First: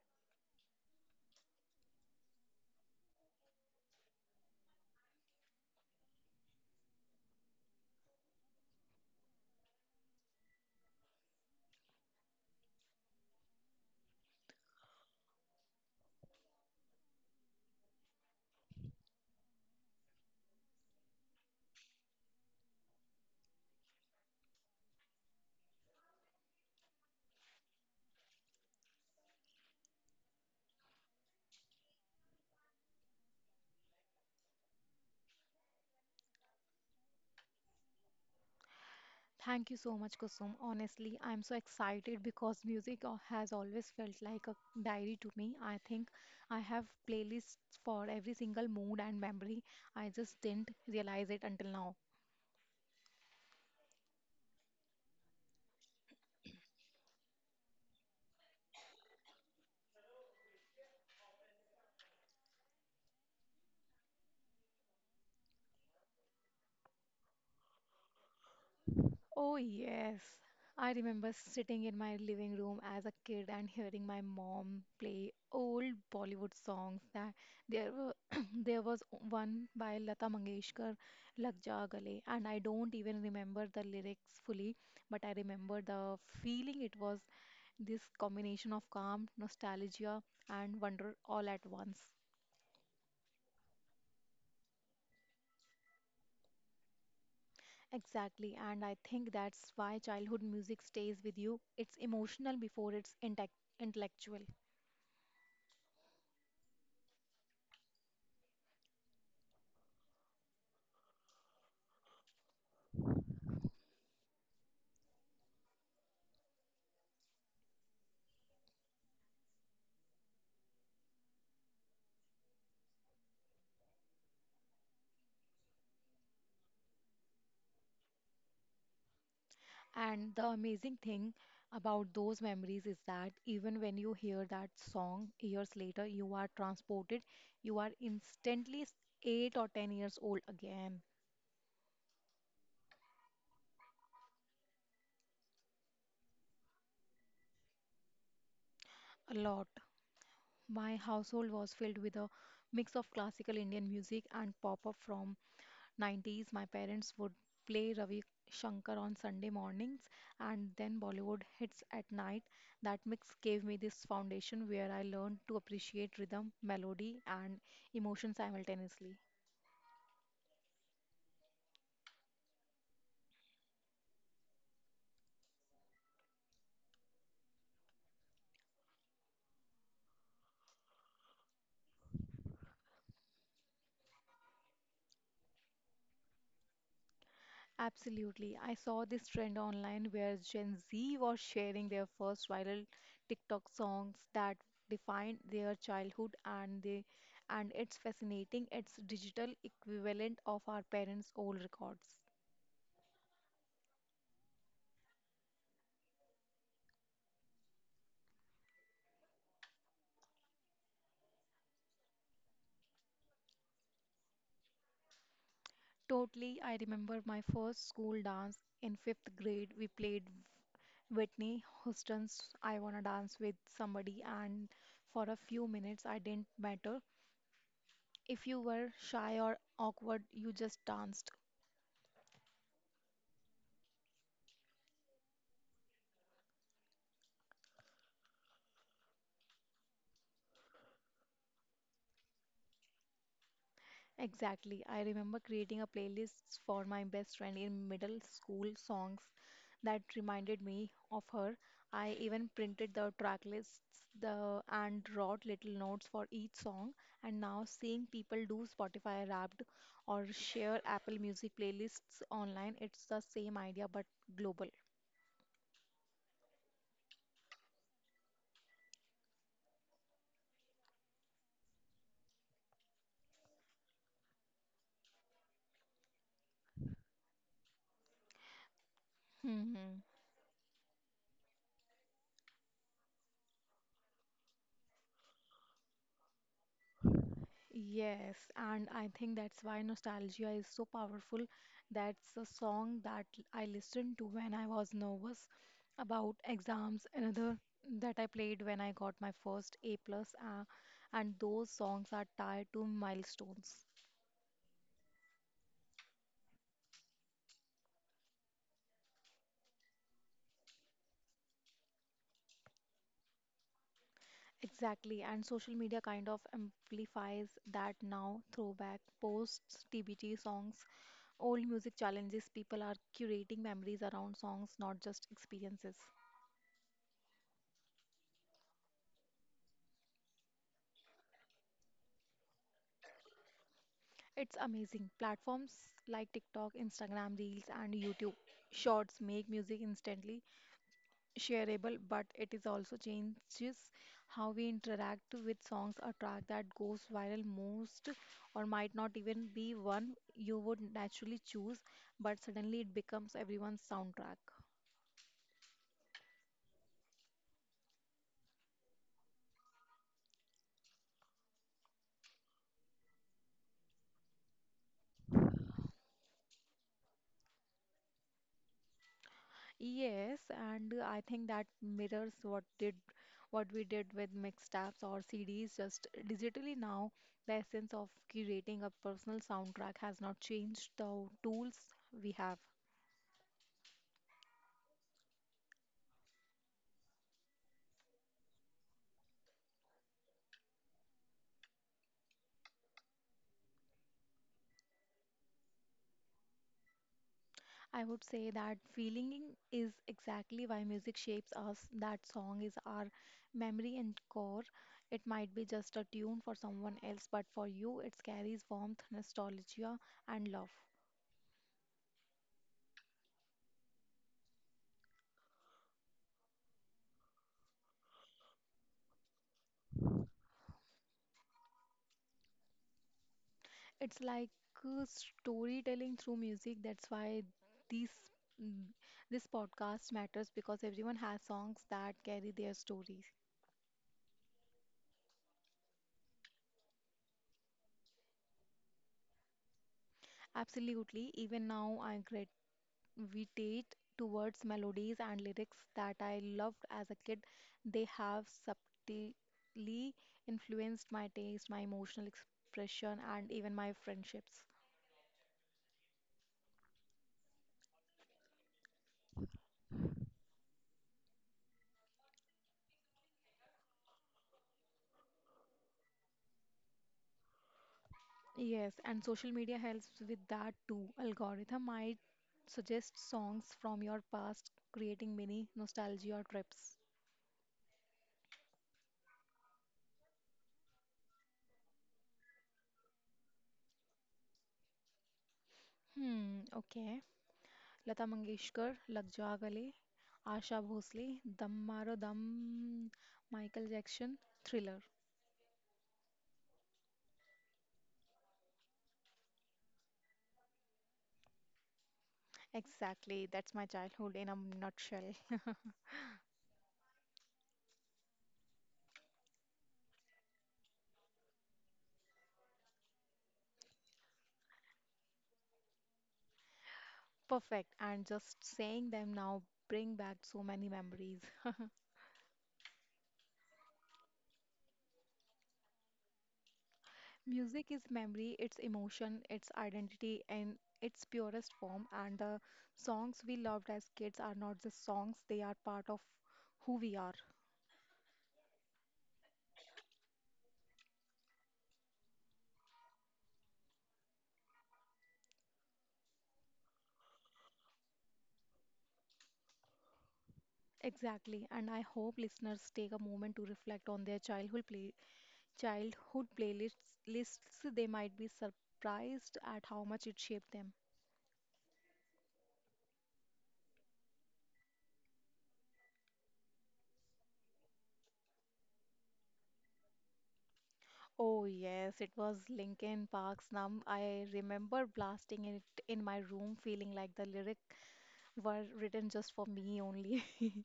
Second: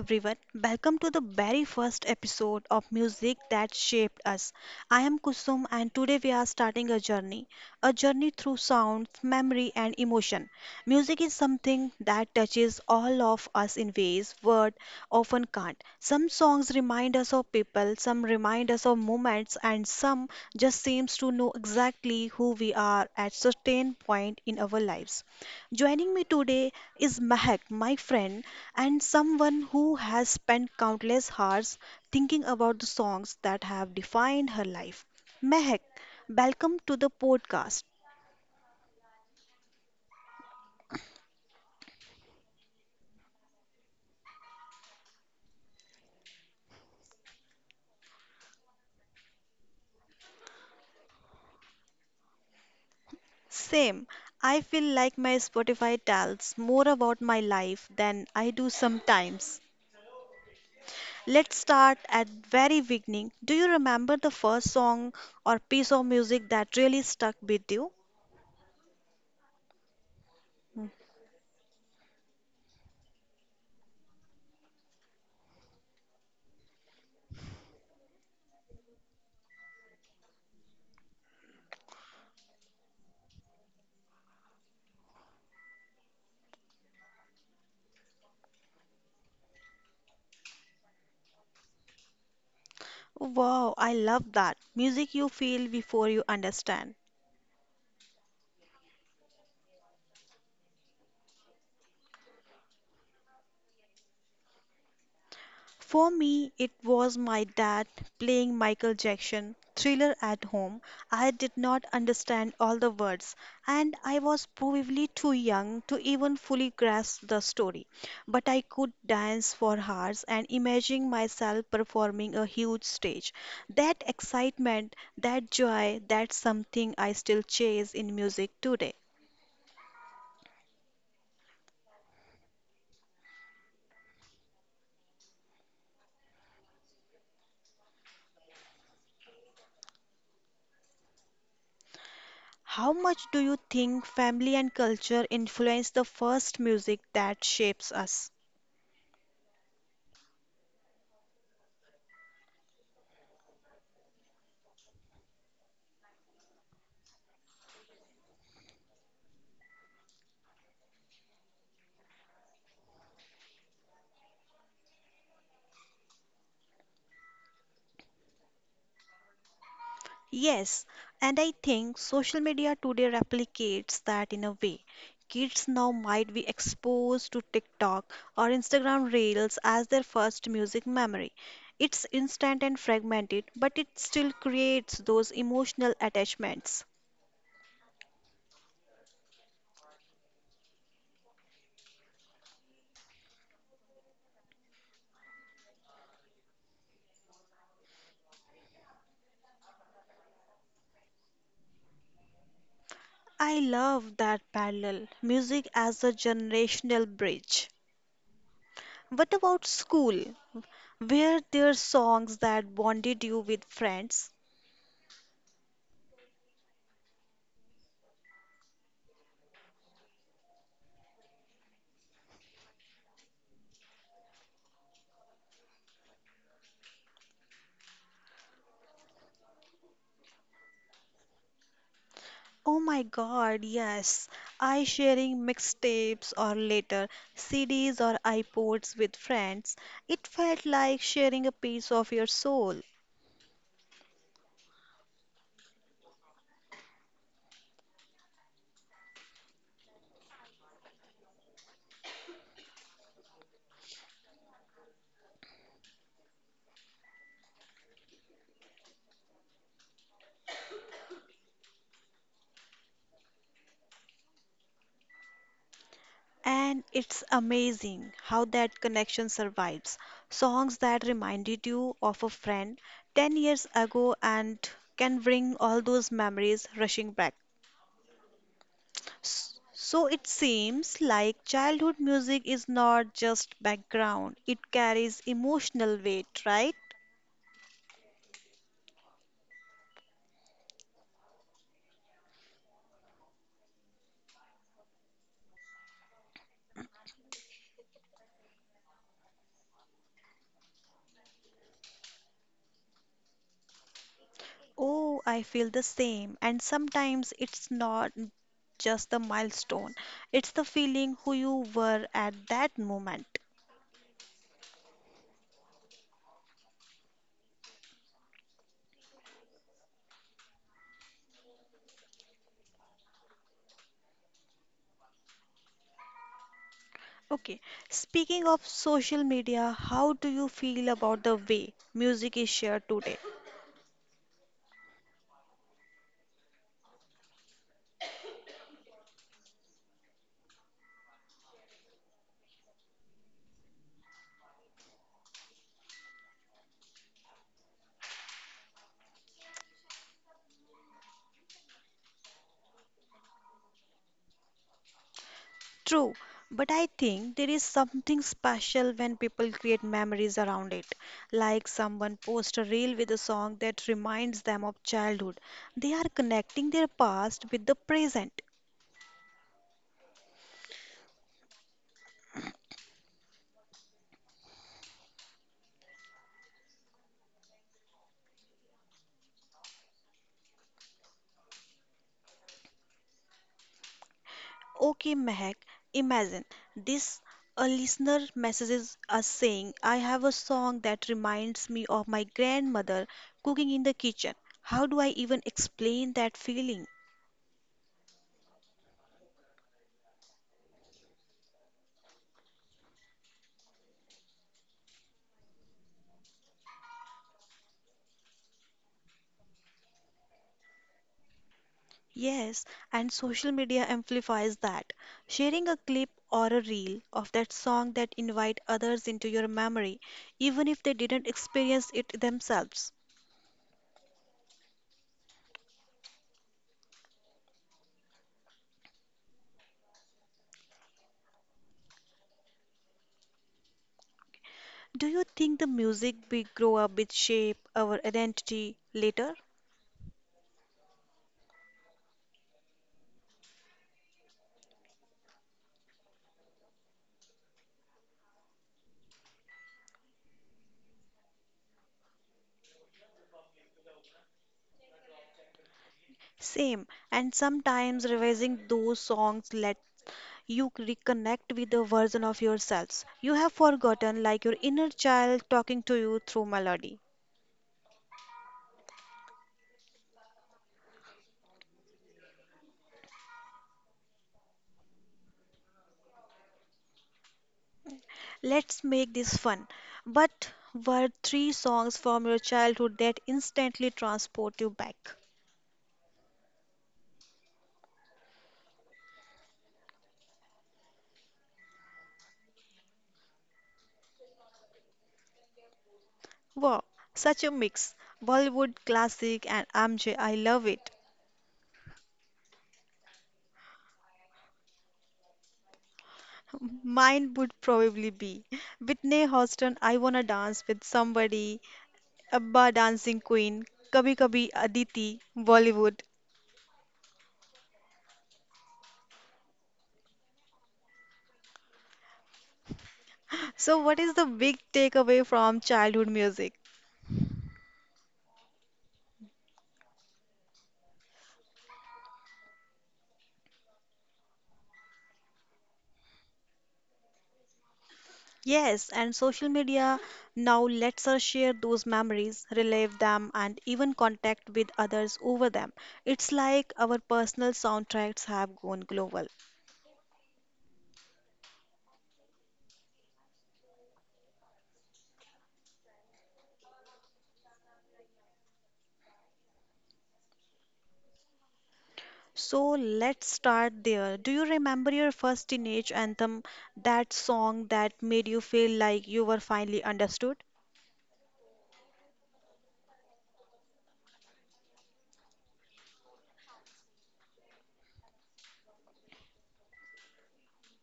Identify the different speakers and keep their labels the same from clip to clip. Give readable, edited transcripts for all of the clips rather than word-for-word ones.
Speaker 1: everyone, welcome to the very first episode of Music That Shaped Us. I am Kusum and today we are starting a journey through sounds, memory and emotion. Music is something that touches all of us in ways words often can't. Some songs remind us of people, some remind us of moments and some just seems to know exactly who we are at certain point in our lives. Joining me today is Mahak, my friend, and someone who has spent countless hours thinking about the songs that have defined her life. Mahak, welcome to the podcast.
Speaker 2: Thank you so much, Kusum. Honestly, I'm so excited because has always felt like a diary to me. I think I have playlists for every single mood and memory. I just didn't realize it until now.
Speaker 1: Same, I feel like my Spotify tells more about my life than I do sometimes. Let's start at very beginning. Do you remember the first song or piece of music that really stuck with you?
Speaker 2: Oh, yes. I remember sitting in my living room as a kid and hearing my mom play old Bollywood songs that there were there was one by Lata Mangeshkar, Lag Ja Gale, and I don't even remember the lyrics fully, but I remember the feeling. It was this combination of calm, nostalgia, and wonder all at once.
Speaker 1: Wow, I love that. Music you feel before you understand.
Speaker 2: Exactly, and I think that's why childhood music stays with you. It's emotional before it's intellectual.
Speaker 1: For me, it was my dad playing Michael Jackson Thriller at home. I did not understand all the words, and I was probably too young to even fully grasp the story. But I could dance for hours and imagine myself performing a huge stage. That excitement, that joy, that's something I still chase in music today.
Speaker 2: And the amazing thing about those memories is that even when you hear that song years later, you are transported, you are instantly 8 or 10 years old again.
Speaker 1: How much do you think family and culture influence the first music that shapes us?
Speaker 2: A lot. My household was filled with a mix of classical Indian music and pop up from 90s. My parents would play Ravi Shankar on Sunday mornings and then Bollywood hits at night. That mix gave me this foundation where I learned to appreciate rhythm, melody, and emotion simultaneously.
Speaker 1: Yes, and I think social media today replicates that in a way. Kids now might be exposed to TikTok or Instagram Reels as their first music memory. It's instant and fragmented, but it still creates those emotional attachments.
Speaker 2: Absolutely. I saw this trend online where Gen Z was sharing their first viral TikTok songs that defined their childhood and they and it's fascinating. It's digital equivalent of our parents' old records.
Speaker 1: I love that parallel, music as a generational bridge. What about school? Were there songs that bonded you with friends?
Speaker 2: Totally, I remember my first school dance in fifth grade. We played Whitney Houston's I Wanna Dance with Somebody, and for a few minutes, I didn't matter if you were shy or awkward, you just danced.
Speaker 1: Oh my God, yes. I sharing mixtapes or later CDs or iPods with friends. It felt like sharing a piece of your soul.
Speaker 2: Exactly. I remember creating a playlist for my best friend in middle school, songs that reminded me of her. I even printed the track lists the and wrote little notes for each song. And now seeing people do Spotify Wrapped or share Apple Music playlists online, it's the same idea but global.
Speaker 1: And it's amazing how that connection survives. Songs that reminded you of a friend 10 years ago and can bring all those memories rushing back. S- So it seems like childhood music is not just background, it carries emotional weight, right?
Speaker 2: Yes, and I think that's why nostalgia is so powerful. That's a song that I listened to when I was nervous about exams. Another that I played when I got my first A plus, and those songs are tied to milestones.
Speaker 1: Oh, I feel the same. And sometimes it's not just the milestone, it's the feeling who you were at that moment.
Speaker 2: Exactly, and social media kind of amplifies that now. Throwback posts, TBT songs, old music challenges. People are curating memories around songs, not just experiences.
Speaker 1: Okay, speaking of social media, how do you feel about the way music is shared today?
Speaker 2: It's amazing. Platforms like TikTok, Instagram Reels, and YouTube Shorts make music instantly shareable, but it is also changes how we interact with songs. A track that goes viral most, or might not even be one you would naturally choose, but suddenly it becomes everyone's soundtrack.
Speaker 1: True, but I think there is something special when people create memories around it. Like someone posts a reel with a song that reminds them of childhood. They are connecting their past with the present.
Speaker 2: Yes, and I think that mirrors what did what we did with mixtapes or CDs, just digitally now. The essence of curating a personal soundtrack has not changed the tools we have.
Speaker 1: Okay, Mehak, imagine this. A listener messages us saying, I have a song that reminds me of my grandmother cooking in the kitchen. How do I even explain that feeling?
Speaker 2: I would say that feeling is exactly why music shapes us. That song is our memory and core. It might be just a tune for someone else, but for you, it carries warmth, nostalgia, and love.
Speaker 1: Yes, and social media amplifies that. Sharing a clip or a reel of that song that invite others into your memory, even if they didn't experience it themselves.
Speaker 2: It's like storytelling through music. That's why this mm, this podcast matters because everyone has songs that carry their stories.
Speaker 1: Do you think the music we grow up with shape our identity later?
Speaker 2: Absolutely. Even now, I gravitate towards melodies and lyrics that I loved as a kid. They have subtly influenced my taste, my emotional expression, and even my friendships.
Speaker 1: Same, and sometimes revising those songs let you reconnect with the version of yourselves you have forgotten, like your inner child talking to you through melody.
Speaker 2: Yes, and social media helps with that too. Algorithm might suggest songs from your past, creating mini nostalgia trips.
Speaker 1: Let's make this fun. But were three songs from your childhood that instantly transport you back?
Speaker 2: Hmm, okay. Lata Mangeshkar, Lag Ja Gale, Asha Bhosle, Dam Maro Dam, Michael Jackson, Thriller.
Speaker 1: Wow, such a mix. Bollywood classic and MJ, I love it.
Speaker 2: Exactly, that's my childhood in a nutshell.
Speaker 1: Mine would probably be Whitney Houston, I Wanna Dance with Somebody, Abba Dancing Queen, Kabhi Kabhi Aditi, Bollywood.
Speaker 2: Perfect. And just saying them now bring back so many memories.
Speaker 1: So, what is the big takeaway from childhood music?
Speaker 2: Music is memory, it's emotion, it's identity and its purest form. And the songs we loved as kids are not just songs, they are part of who we are.
Speaker 1: Yes, and social media now lets us share those memories, relive them, and even contact with others over them. It's like our personal soundtracks have gone global.
Speaker 2: Exactly. And I hope listeners take a moment to reflect on their childhood playlists lists. They might be surprised at how much it shaped them.
Speaker 1: So let's start there. Do you remember your first teenage anthem, that song that made you feel like you were finally understood?
Speaker 2: Oh yes, it was Linkin Park's "Numb." I remember blasting it in my room, feeling like the lyric were written just for me only.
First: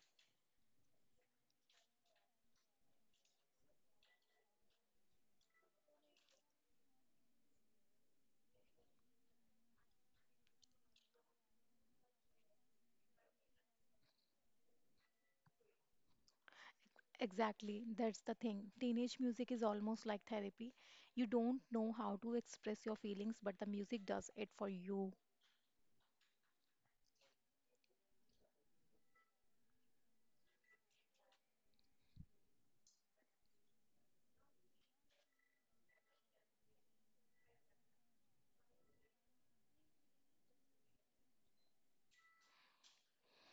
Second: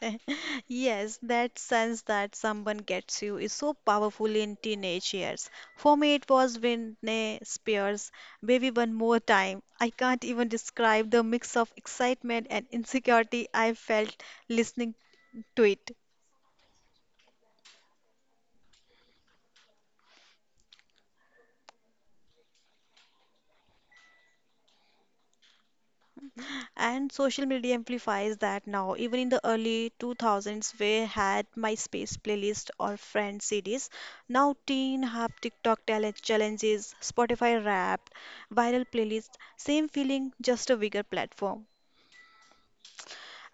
Speaker 1: Yes, that sense that someone gets you is so powerful in teenage years. For me, it was Britney Spears, Baby One More Time. I can't even describe the mix of excitement and insecurity I felt listening to it.
Speaker 2: Exactly, that's the thing. Teenage music is almost like therapy. You don't know how to express your feelings, but the music does it for you.
Speaker 1: And social media amplifies that now. Even in the early 2000s, we had MySpace playlist or friend CDs. Now teen have TikTok talent challenges, Spotify Wrapped, viral playlist. Same feeling, just a bigger platform.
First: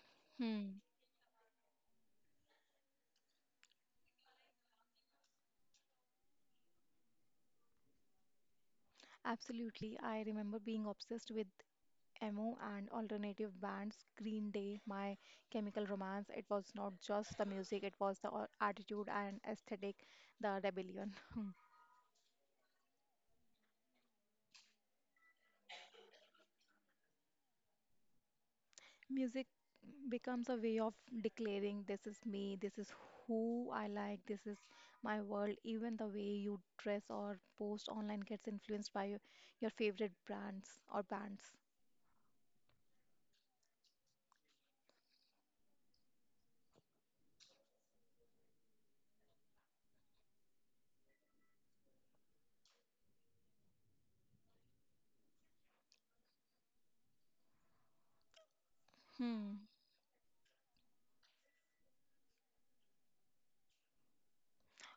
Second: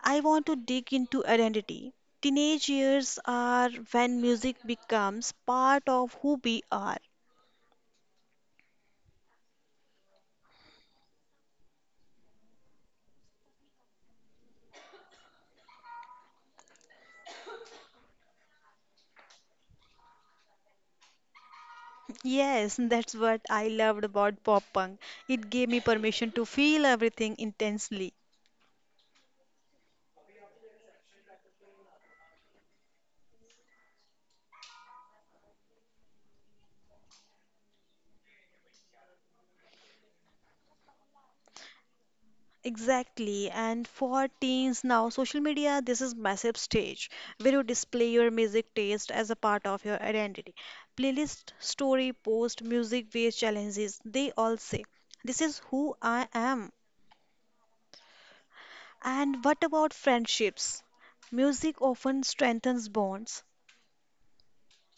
Speaker 1: I want to
Speaker 2: Hmm.
Speaker 1: dig into identity. Teenage years are when music becomes part of who we are.
Speaker 2: Absolutely. I remember being obsessed with emo and alternative bands, Green Day, My Chemical Romance. It was not just the music, it was attitude and aesthetic, the rebellion.
Speaker 1: Yes, that's what I loved about pop punk. It gave me permission to feel everything intensely.
Speaker 2: Music becomes a way of declaring this is me, this is who I like, this is my world. Even the way you dress or post online gets influenced by your favorite brands or bands.
Speaker 1: Exactly. And for teens now, social media, this is massive stage where you display your music taste as a part of your identity. Playlist, story, post, music-based challenges, they all say, this is who I am. And what
Speaker 2: Hmm.
Speaker 1: about friendships? Music often strengthens bonds.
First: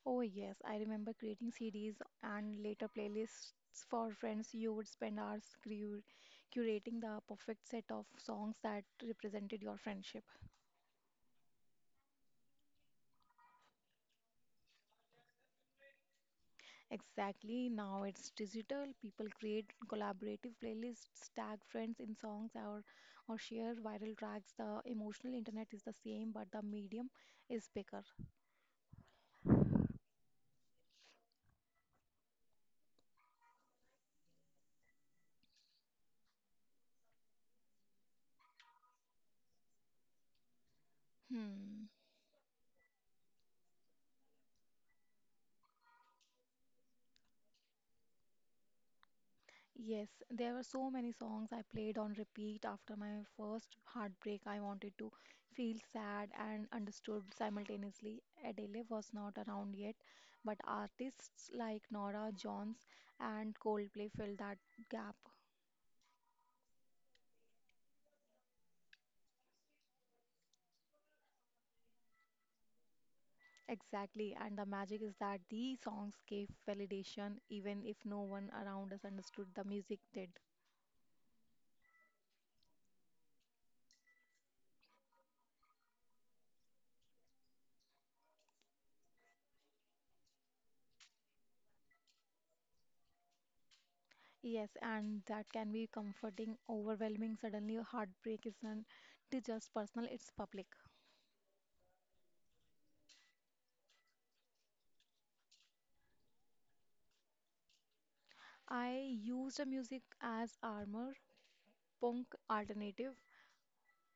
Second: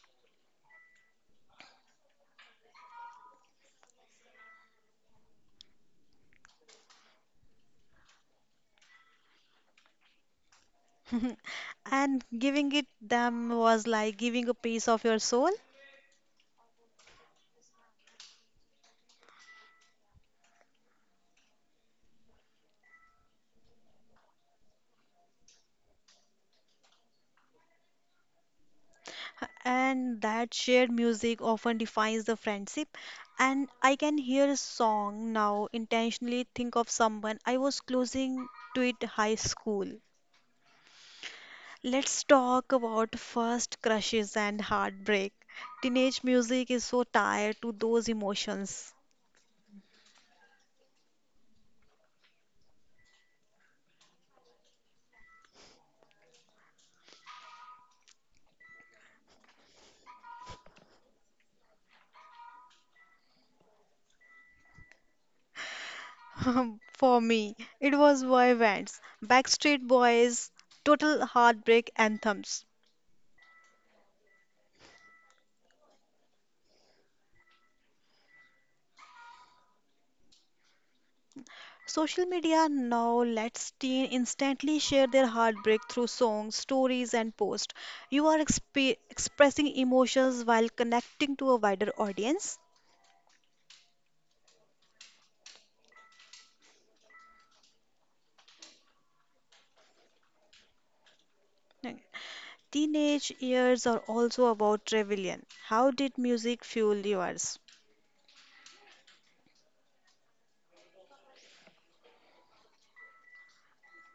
Speaker 2: Oh, yes, I remember creating CDs and later playlists for friends. You would spend hours cru curating the perfect set of songs that represented your friendship.
Speaker 1: And giving it them was like giving a piece of your soul.
Speaker 2: Exactly, now it's digital. People create collaborative playlists, tag friends in songs, or share viral tracks. The emotional internet is the same, but the medium is bigger.
Speaker 1: And that shared music often defines the friendship, and I can hear a song now intentionally think of someone I was closing to it high school.
Speaker 2: Hmm.
Speaker 1: Let's talk about first crushes and heartbreak. Teenage music is so tied to those emotions.
Speaker 2: Yes, there were so many songs I played on repeat after my first heartbreak. I wanted to feel sad and understood simultaneously. Adele was not around yet, but artists like Nora Jones and Coldplay filled that gap.
Speaker 1: For me, it was boy bands, Backstreet Boys, total heartbreak anthems.
Speaker 2: Exactly, and the magic is that these songs gave validation, even if no one around us understood, the music did.
Speaker 1: Social media now lets teens instantly share their heartbreak through songs, stories, and posts. You are expressing emotions while connecting to a wider audience.
Speaker 2: Yes, and that can be comforting, overwhelming. Suddenly, heartbreak isn't it just personal, it's public.
Speaker 1: Okay. Teenage years are also about rebellion. How did music fuel yours?
Speaker 2: I used the music as armor, punk, alternative,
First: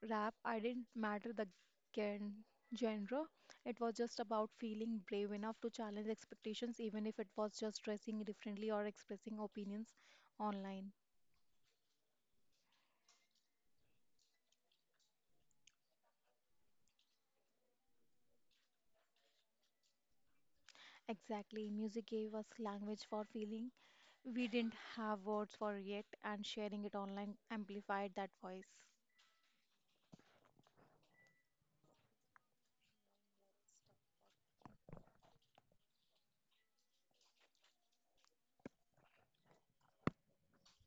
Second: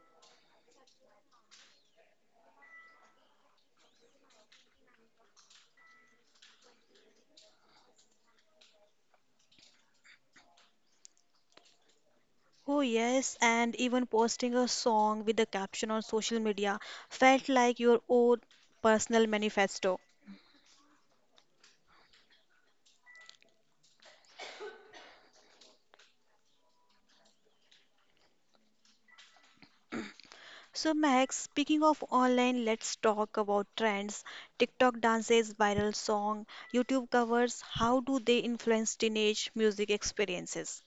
Speaker 2: rap. I didn't matter the gen- genre. It was just about feeling brave enough to challenge expectations, even if it was just dressing differently or expressing opinions online.
Speaker 1: Oh, yes, and even posting a song with a caption on social media felt like your own personal manifesto.
Speaker 2: Exactly. Music gave us language for feeling we didn't have words for yet, and sharing it online amplified that voice.
Speaker 1: So, Max, speaking of online, let's talk about trends. TikTok dances, viral song, YouTube covers, how do they influence teenage music experiences?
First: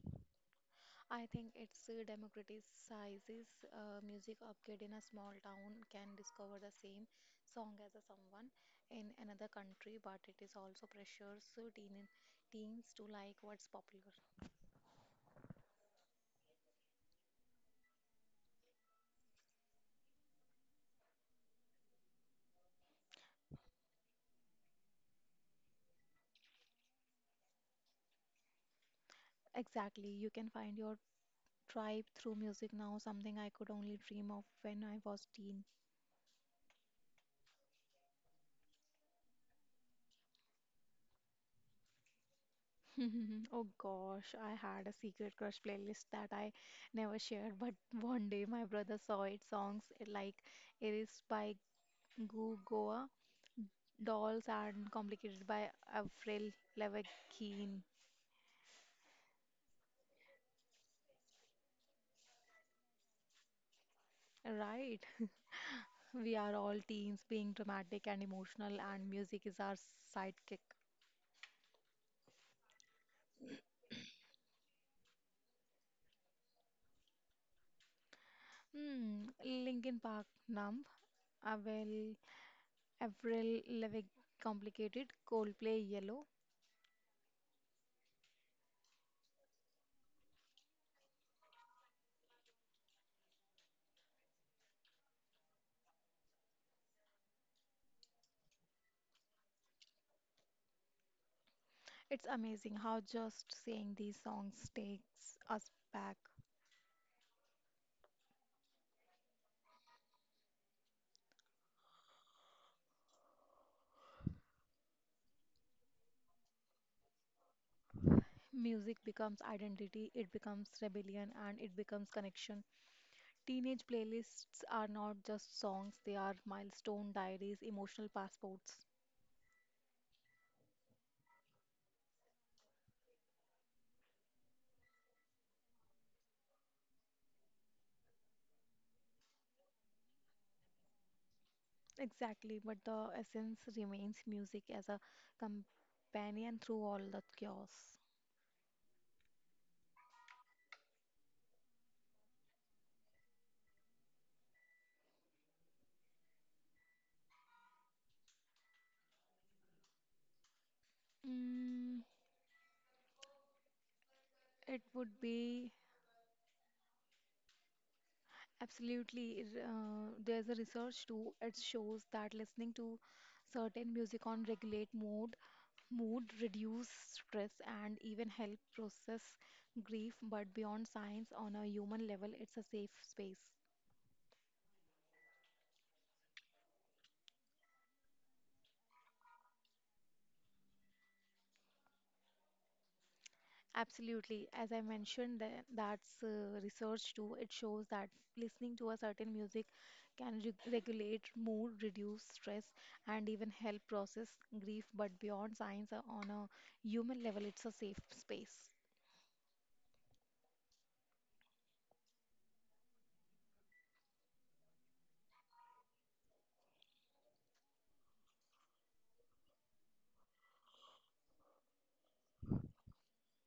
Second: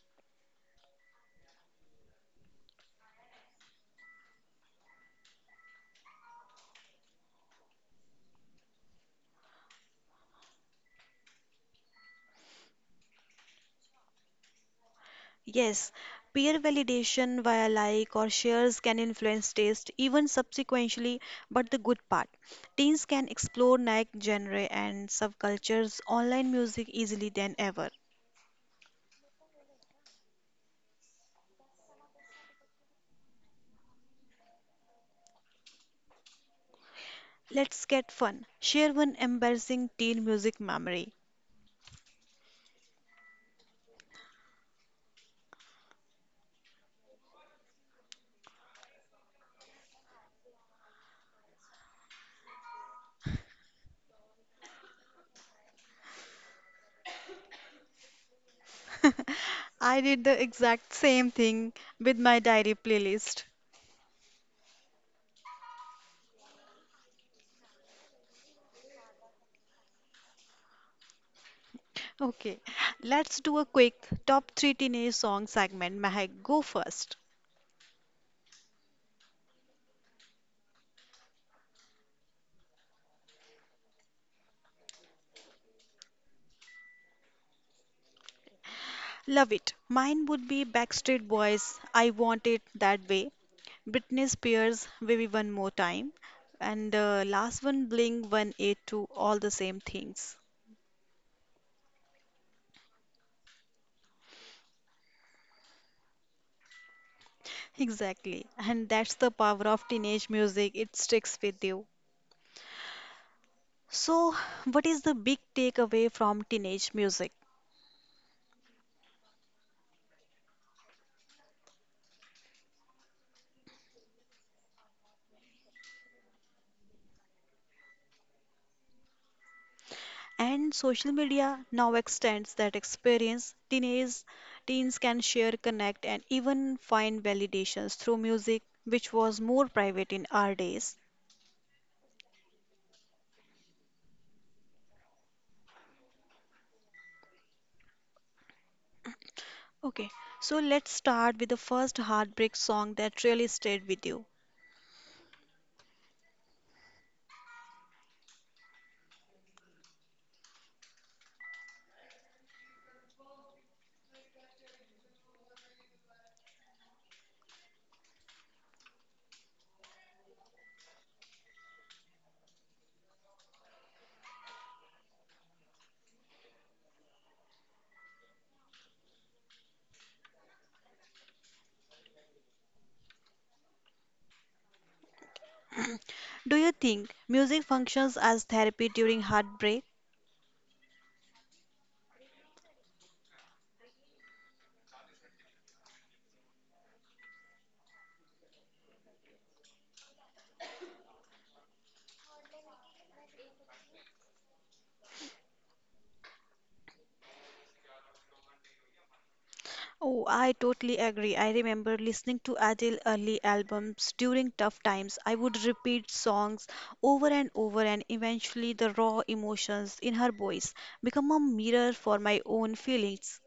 Speaker 2: I think it's democratizes music. A kid in a small town can discover the same song as a someone in another country, but it is also pressures teens to like what's popular.
Speaker 1: Yes, peer validation via like or shares can influence taste even subsequently, but the good part. Teens can explore niche genre and subcultures online music easily than ever.
Speaker 2: Exactly. You can find your tribe through music now, something I could only dream of when I was teen.
Speaker 1: Let's get fun. Share one embarrassing teen music memory.
Speaker 2: Oh gosh, I had a secret crush playlist that I never shared, but one day my brother saw it, songs like Iris by Goo Goa, Dolls and Complicated by Avril Lavigne.
Speaker 1: I did the exact same thing with my diary playlist.
Speaker 2: Right, we are all teens being dramatic and emotional, and music is our sidekick.
Speaker 1: Okay, let's do a quick top three teenage song segment. Mahak, go first.
Speaker 2: Hmm, Linkin Park, Numb, Avril, Avril Lavigne, Complicated, Coldplay, Yellow.
Speaker 1: Love it. Mine would be Backstreet Boys, I Want It That Way. Britney Spears, Baby One More Time. And the last one, Blink 182, All the Same Things.
Speaker 2: It's amazing how just saying these songs takes us back.
Speaker 1: Exactly. And that's the power of teenage music, it sticks with you. So, what is the big takeaway from teenage music?
Speaker 2: Music becomes identity, it becomes rebellion, and it becomes connection. Teenage playlists are not just songs, they are milestone diaries, emotional passports.
Speaker 1: And social media now extends that experience. Teens can share, connect, and even find validations through music, which was more private in our days.
Speaker 2: Exactly, but the essence remains music as a companion through all the chaos.
Speaker 1: Okay, so let's start with the first heartbreak song that really stayed with you.
Speaker 2: Mm, it would be absolutely. There's a research too. It shows that listening to certain music on regulate mood, reduce stress, and even help process grief. But beyond science, on a human level, it's a safe space.
Speaker 1: Do you think music functions as therapy during heartbreak?
Speaker 2: Absolutely. As I mentioned, that's research too. It shows that listening to a certain music can re regulate mood, reduce stress, and even help process grief. But beyond science, on a human level, it's a safe space.
Speaker 1: Oh, I totally agree. I remember listening to Adele early albums during tough times. I would repeat songs over and over, and eventually, the raw emotions in her voice become a mirror for my own feelings.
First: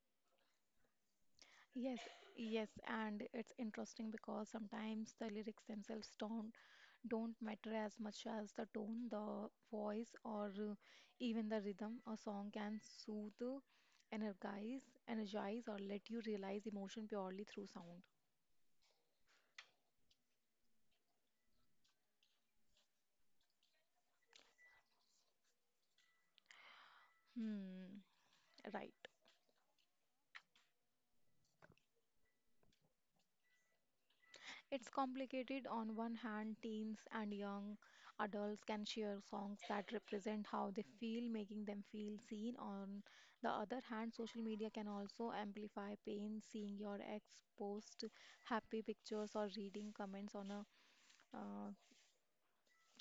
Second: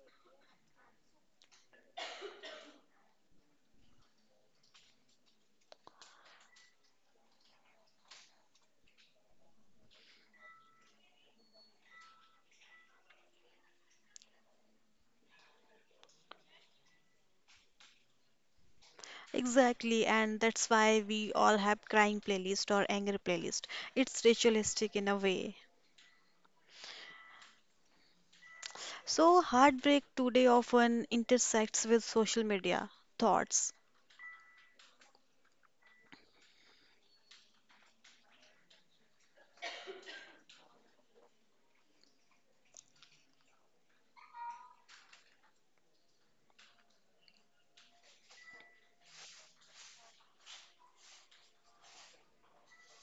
Speaker 2: Yes, yes, and it's interesting because sometimes the lyrics themselves don't matter as much as the tone, the voice, or even the rhythm. A song can soothe, energize, energize, or let you realize emotion purely through sound.
Speaker 1: Exactly, and that's why we all have crying playlist or anger playlist. It's ritualistic in a way.
Speaker 2: Hmm, right.
Speaker 1: So, heartbreak today often intersects with social media thoughts.
Speaker 2: It's complicated. On one hand, teens and young adults can share songs that represent how they feel, making them feel seen. On the other hand, social media can also amplify pain, seeing your ex post happy pictures or reading uh,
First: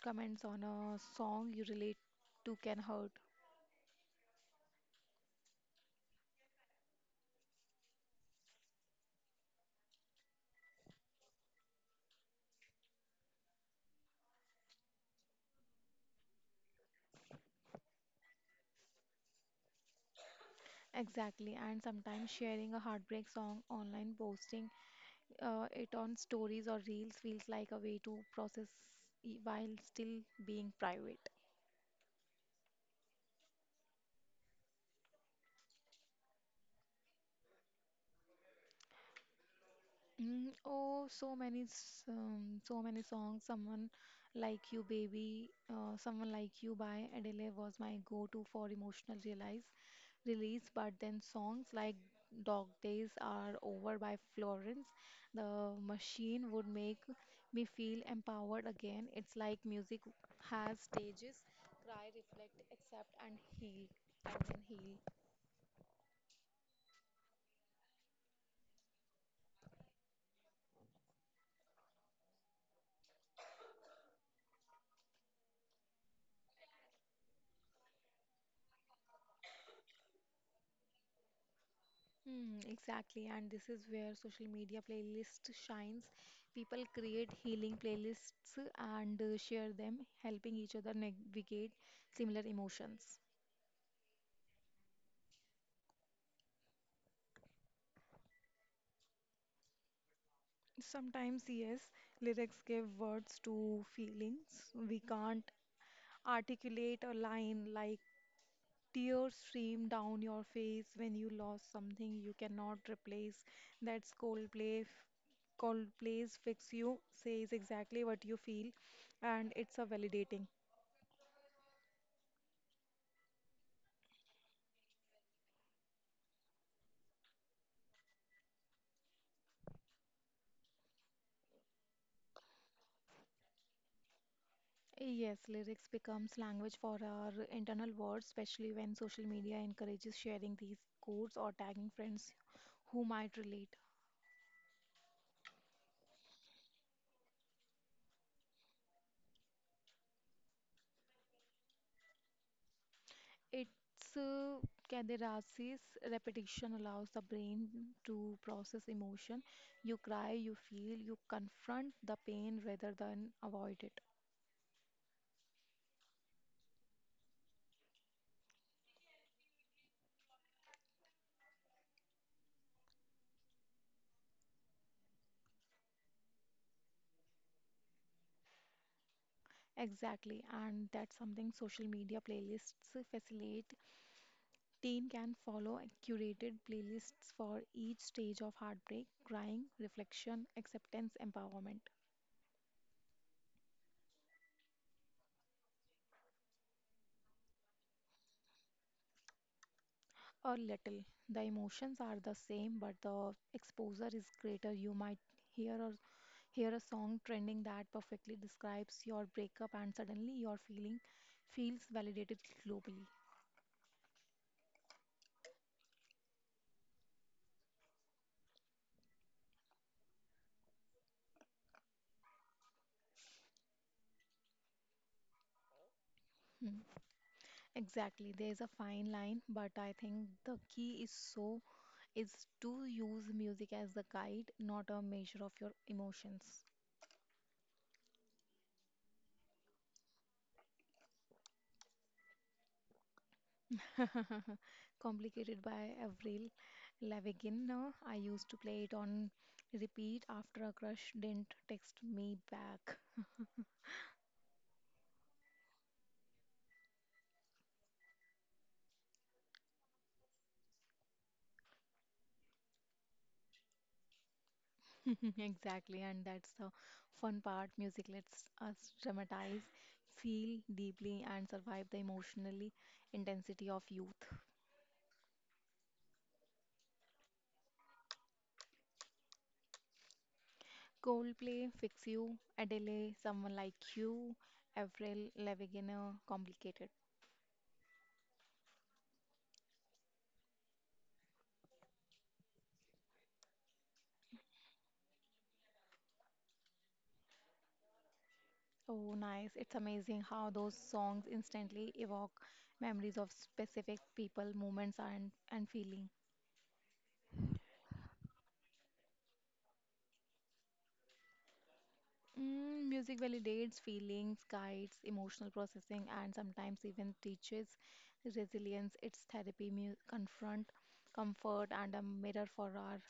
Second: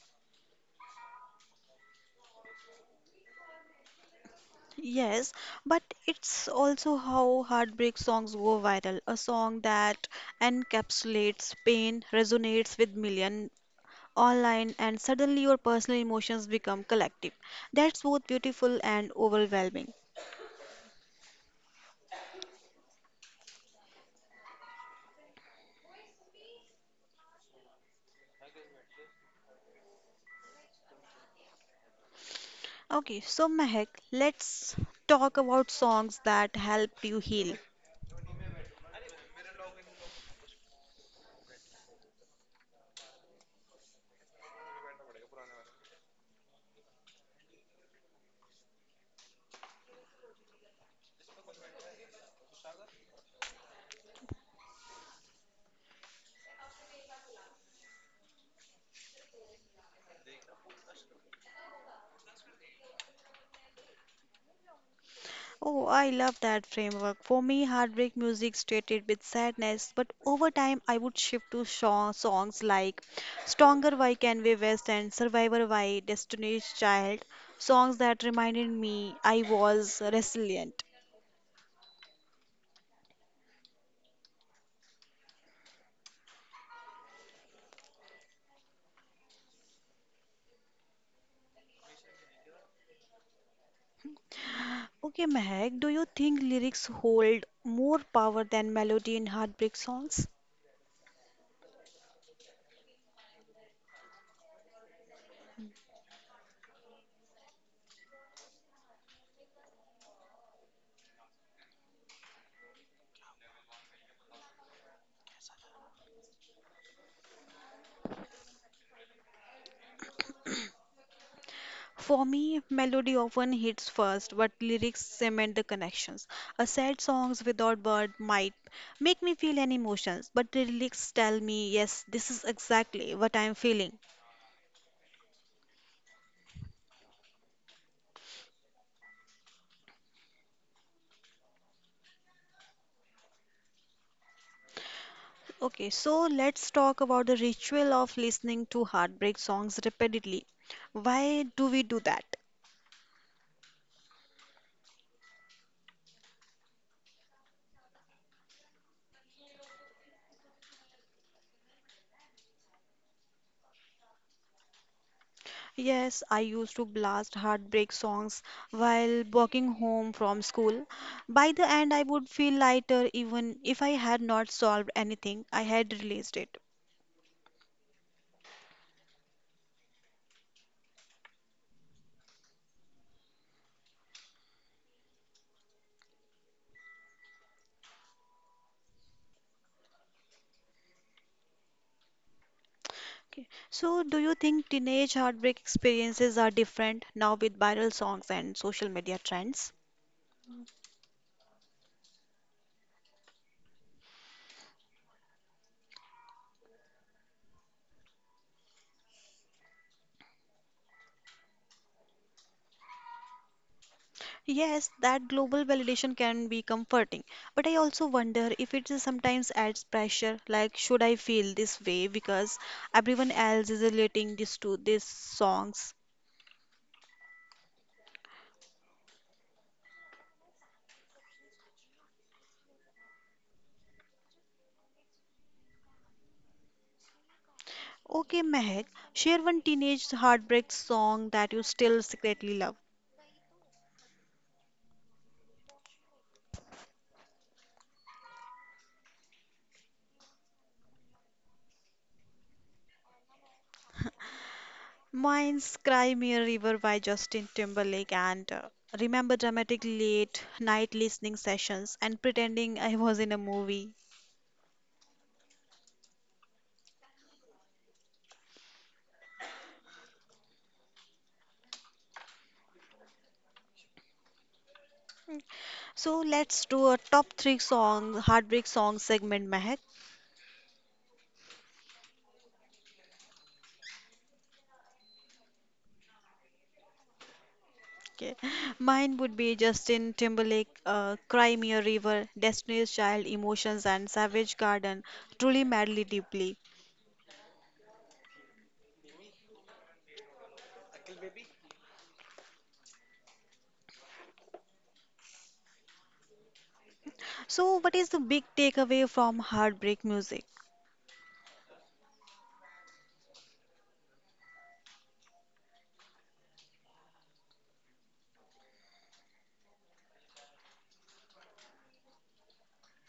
Speaker 2: Comments on a song you relate to can hurt.
Speaker 1: Yes, but it's also how heartbreak songs go viral. A song that encapsulates pain resonates with million online and suddenly your personal emotions become collective. That's both beautiful and overwhelming.
Speaker 2: Exactly, and sometimes sharing a heartbreak song online, posting it on stories or reels feels like a way to process while still being private.
Speaker 1: Okay, so Mehak, let's talk about songs that help you heal.
Speaker 2: Oh, so many songs. Someone Like You by Adele was my go-to for emotional realize release. But then songs like Dog Days Are Over by Florence, The Machine would make me feel empowered again. It's like music has stages, cry, reflect, accept, and then heal.
Speaker 1: Oh, I love that framework. For me, heartbreak music stated with sadness, but over time I would shift to songs like Stronger by Kanye West and Survivor by Destiny's Child, songs that reminded me I was resilient.
Speaker 2: Hmm, exactly, and this is where social media playlist shines. People create healing playlists and share them, helping each other navigate similar emotions.
Speaker 1: Okay, Mehak, do you think lyrics hold more power than melody in heartbreak songs?
Speaker 2: Sometimes, yes, lyrics give words to feelings. We can't articulate a line like tears stream down your face when you lost something you cannot replace. That's Coldplay. Coldplay's Fix You says exactly what you feel, and it's a validating.
Speaker 1: For me, melody often hits first, but lyrics cement the connections. A sad songs without word might make me feel any emotions, but the lyrics tell me, yes, this is exactly what I am feeling.
Speaker 2: Yes, lyrics becomes language for our internal words, especially when social media encourages sharing these quotes or tagging friends who might relate.
Speaker 1: Okay, so let's talk about the ritual of listening to heartbreak songs repeatedly. Why do we do that?
Speaker 2: It's uh, catharsis. Repetition allows the brain to process emotion. You cry, you feel, you confront the pain rather than avoid it.
Speaker 1: Yes, I used to blast heartbreak songs while walking home from school. By the end, I would feel lighter even if I had not solved anything, I had released it.
Speaker 2: Exactly, and that's something social media playlists facilitate. Teen can follow curated playlists for each stage of heartbreak, crying, reflection, acceptance, empowerment,
Speaker 1: Okay. So, do you think teenage heartbreak experiences are different now with viral songs and social media trends?
Speaker 2: or little. The emotions are the same, but the exposure is greater. You might hear or hear a song trending that perfectly describes your breakup, and suddenly your feeling feels validated globally.
Speaker 1: Yes, that global validation can be comforting, but I also wonder if it is sometimes adds pressure, like should I feel this way because everyone else is relating this to these songs?
Speaker 2: Hmm, Exactly, there is a fine line, but I think the key is to use music as the guide, not a measure of your emotions.
Speaker 1: Okay, Mehak, share one teenage heartbreak song that you still secretly love.
Speaker 2: Complicated by Avril Lavigne. No? I used to play it on repeat after a crush didn't text me back.
Speaker 1: Mine's Cry Me a River by Justin Timberlake and remember dramatic late night listening sessions and pretending I was in a movie.
Speaker 2: Exactly, and that's the fun part. Music lets us dramatize, feel deeply, and survive the emotionally intensity of youth.
Speaker 1: So let's do a top three song, heartbreak song segment, Mehak.
Speaker 2: Coldplay, Fix You, Adele, Someone Like You, Avril Lavigne, Complicated.
Speaker 1: Okay. Mine would be Justin Timberlake, Cry Me a River, Destiny's Child, Emotions, and Savage Garden, Truly Madly Deeply.
Speaker 2: Oh, nice. It's amazing how those songs instantly evoke memories of specific people, moments, and feeling.
Speaker 1: So, what is the big takeaway from heartbreak music?
Speaker 2: Music validates feelings, guides emotional processing, and sometimes even teaches resilience. It's therapy, confront, comfort, and a mirror for our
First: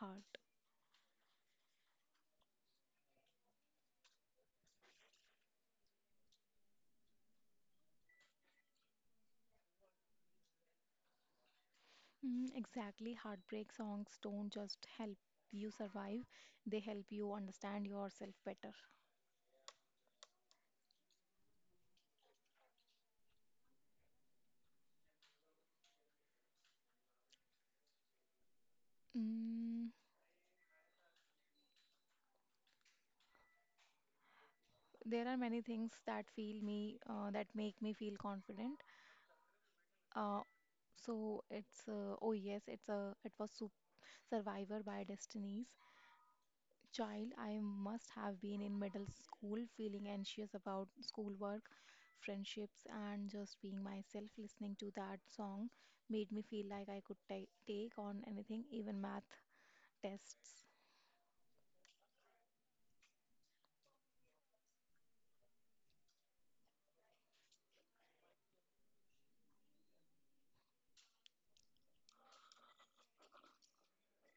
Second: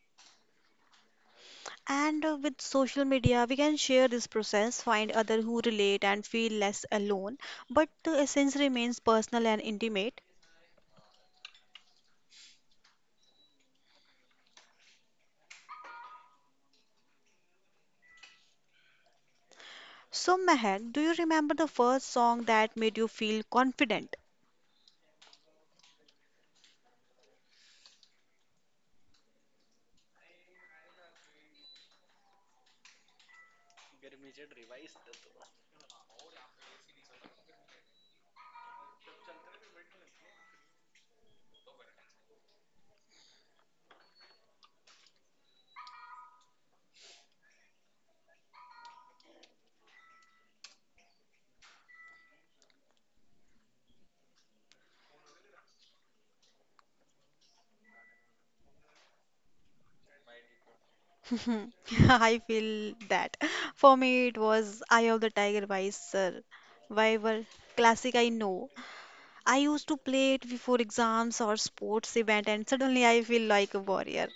Speaker 2: heart.
Speaker 1: And with social media, we can share this process, find others who relate, and feel less alone. But the essence remains personal and intimate.
Speaker 2: Mm, exactly. Heartbreak songs don't just help you survive, they help you understand yourself better.
Speaker 1: So, Mehak, do you remember the first song that made you feel confident?
Speaker 2: Mm, there are many things that feel me that make me feel confident. Uh, so it's Oh yes, it was Survivor by Destinies. Child, I must have been in middle school feeling anxious about schoolwork, friendships, and just being myself. Listening to that song made me feel like I could ta take on anything, even math tests.
Speaker 1: Hmm, I feel that. For me, it was Eye of the Tiger by Sir Viver. Classic, I know. I used to play it before exams or sports event, and suddenly I feel like a warrior.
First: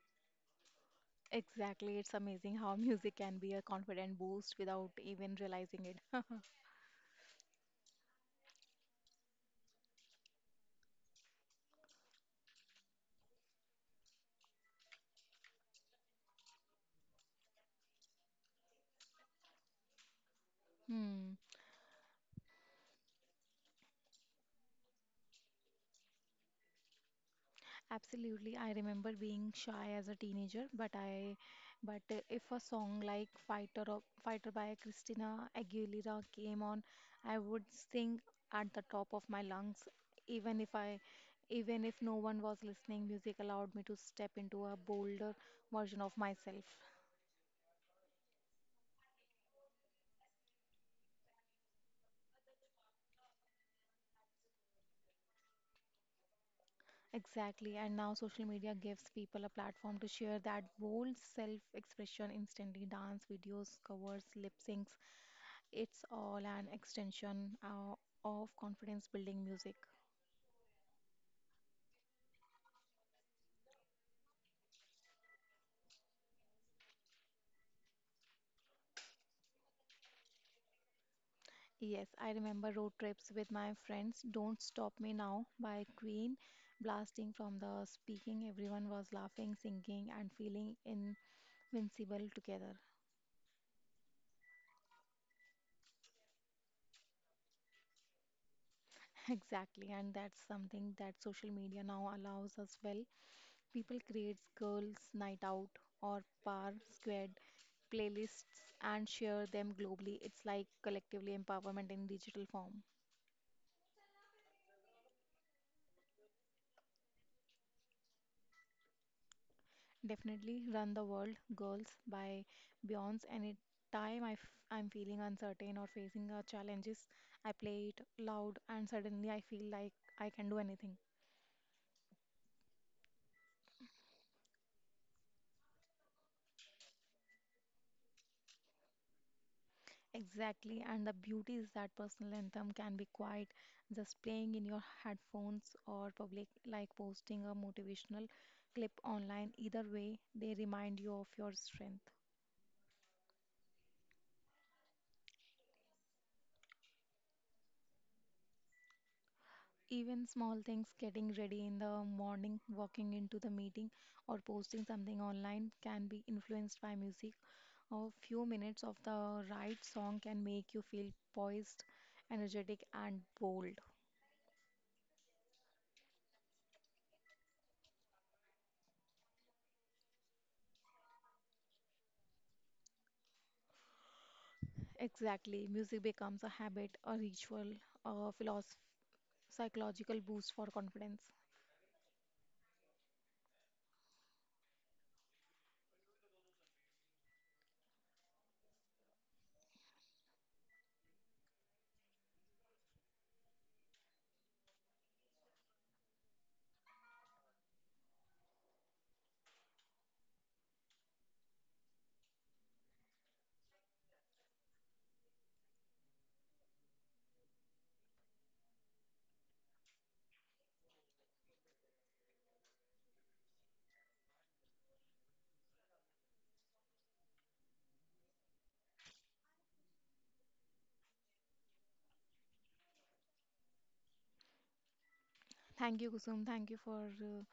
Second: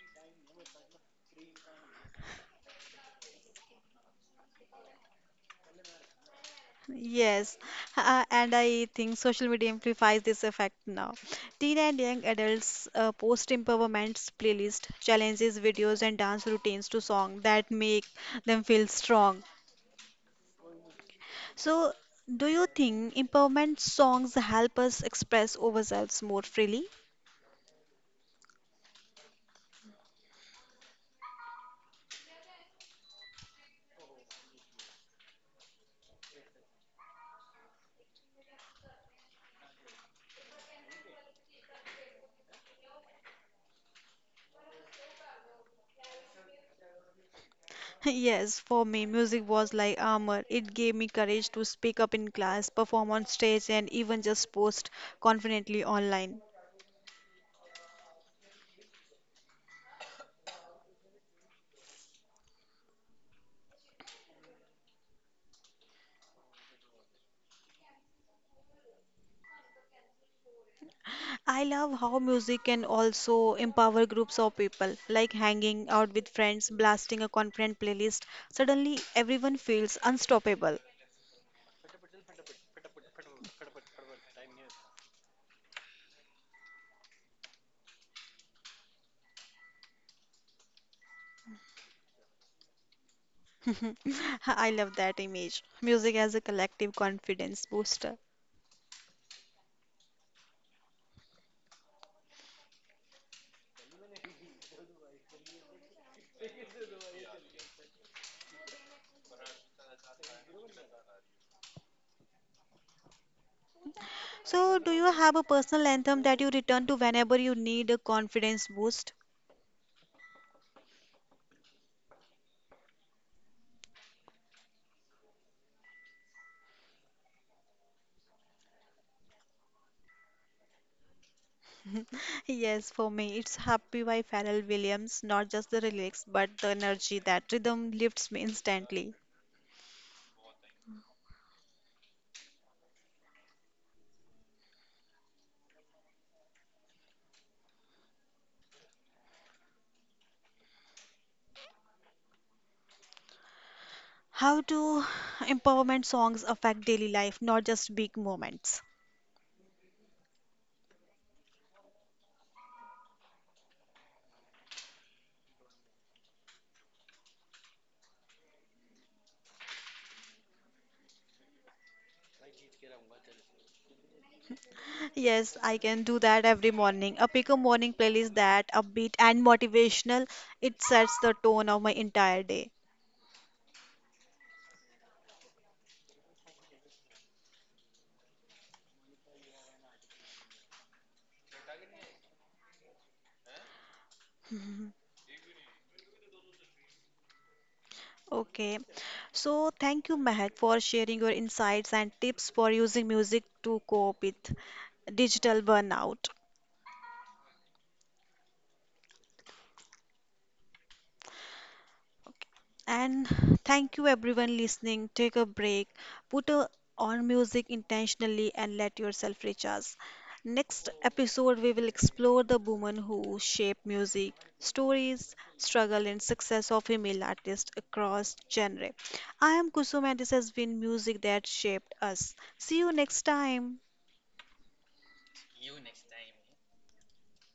Speaker 2: Exactly, it's amazing how music can be a confident boost without even realizing it.
Speaker 1: Yes, and I think social media amplifies this effect now. Teen and young adults post empowerment playlist, challenges, videos, and dance routines to song that make them feel strong.
Speaker 2: Hmm.
Speaker 1: So, do you think empowerment songs help us express ourselves more freely?
Speaker 2: Absolutely. I remember being shy as a teenager, but I but if a song like Fighter by Christina Aguilera came on, I would sing at the top of my lungs even if I even if no one was listening. Music allowed me to step into a bolder version of myself.
Speaker 1: Yes, for me, music was like armor. It gave me courage to speak up in class, perform on stage, and even just post confidently online.
Speaker 2: Exactly. And now social media gives people a platform to share that bold self-expression instantly. Dance videos, covers, lip syncs. It's all an extension of confidence building music.
Speaker 1: I love how music can also empower groups of people, like hanging out with friends, blasting a confident playlist. Suddenly, everyone feels unstoppable.
Speaker 2: Yes, I remember road trips with my friends. Don't Stop Me Now by Queen blasting from the speaking. Everyone was laughing, singing, and feeling invincible together.
Speaker 1: I love that image. Music as a collective confidence booster.
Speaker 2: Exactly, and that's something that social media now allows us well. People creates girls' night out or par squared playlists and share them globally. It's like collectively empowerment in digital form.
Speaker 1: So, do you have a personal anthem that you return to whenever you need a confidence boost?
Speaker 2: Definitely Run the World Girls by Beyonce. Any time I'm feeling uncertain or facing challenges, I play it loud and suddenly I feel like I can do anything.
Speaker 1: Yes, for me, it's Happy by Pharrell Williams, not just the lyrics, but the energy that rhythm lifts me instantly.
Speaker 2: Exactly, and the beauty is that personal anthem can be quiet, just playing in your headphones or public, like posting a motivational clip online. Either way, they remind you of your strength.
Speaker 1: How do empowerment songs affect daily life, not just big moments?
Speaker 2: Even small things, getting ready in the morning, walking into the meeting, or posting something online can be influenced by music. A few minutes of the right song can make you feel poised, energetic, and bold.
Speaker 1: Yes, I can do that every morning. A pick a morning playlist that upbeat and motivational. It sets the tone of my entire day.
Speaker 2: Exactly. Music becomes a habit, a ritual, a philosoph- psychological boost for confidence.
Speaker 1: Okay, so thank you, Mehak, for sharing your insights and tips for using music to cope with digital burnout. Okay. And thank you, everyone listening. Take a break, put a, on music intentionally, and let yourself recharge. Next episode, we will explore the women who shape music, stories, struggle, and success of female artists across genre. I am Kusum, and this has been music that shaped us. See you next time.
Speaker 2: Thank you, Kusum. Thank you for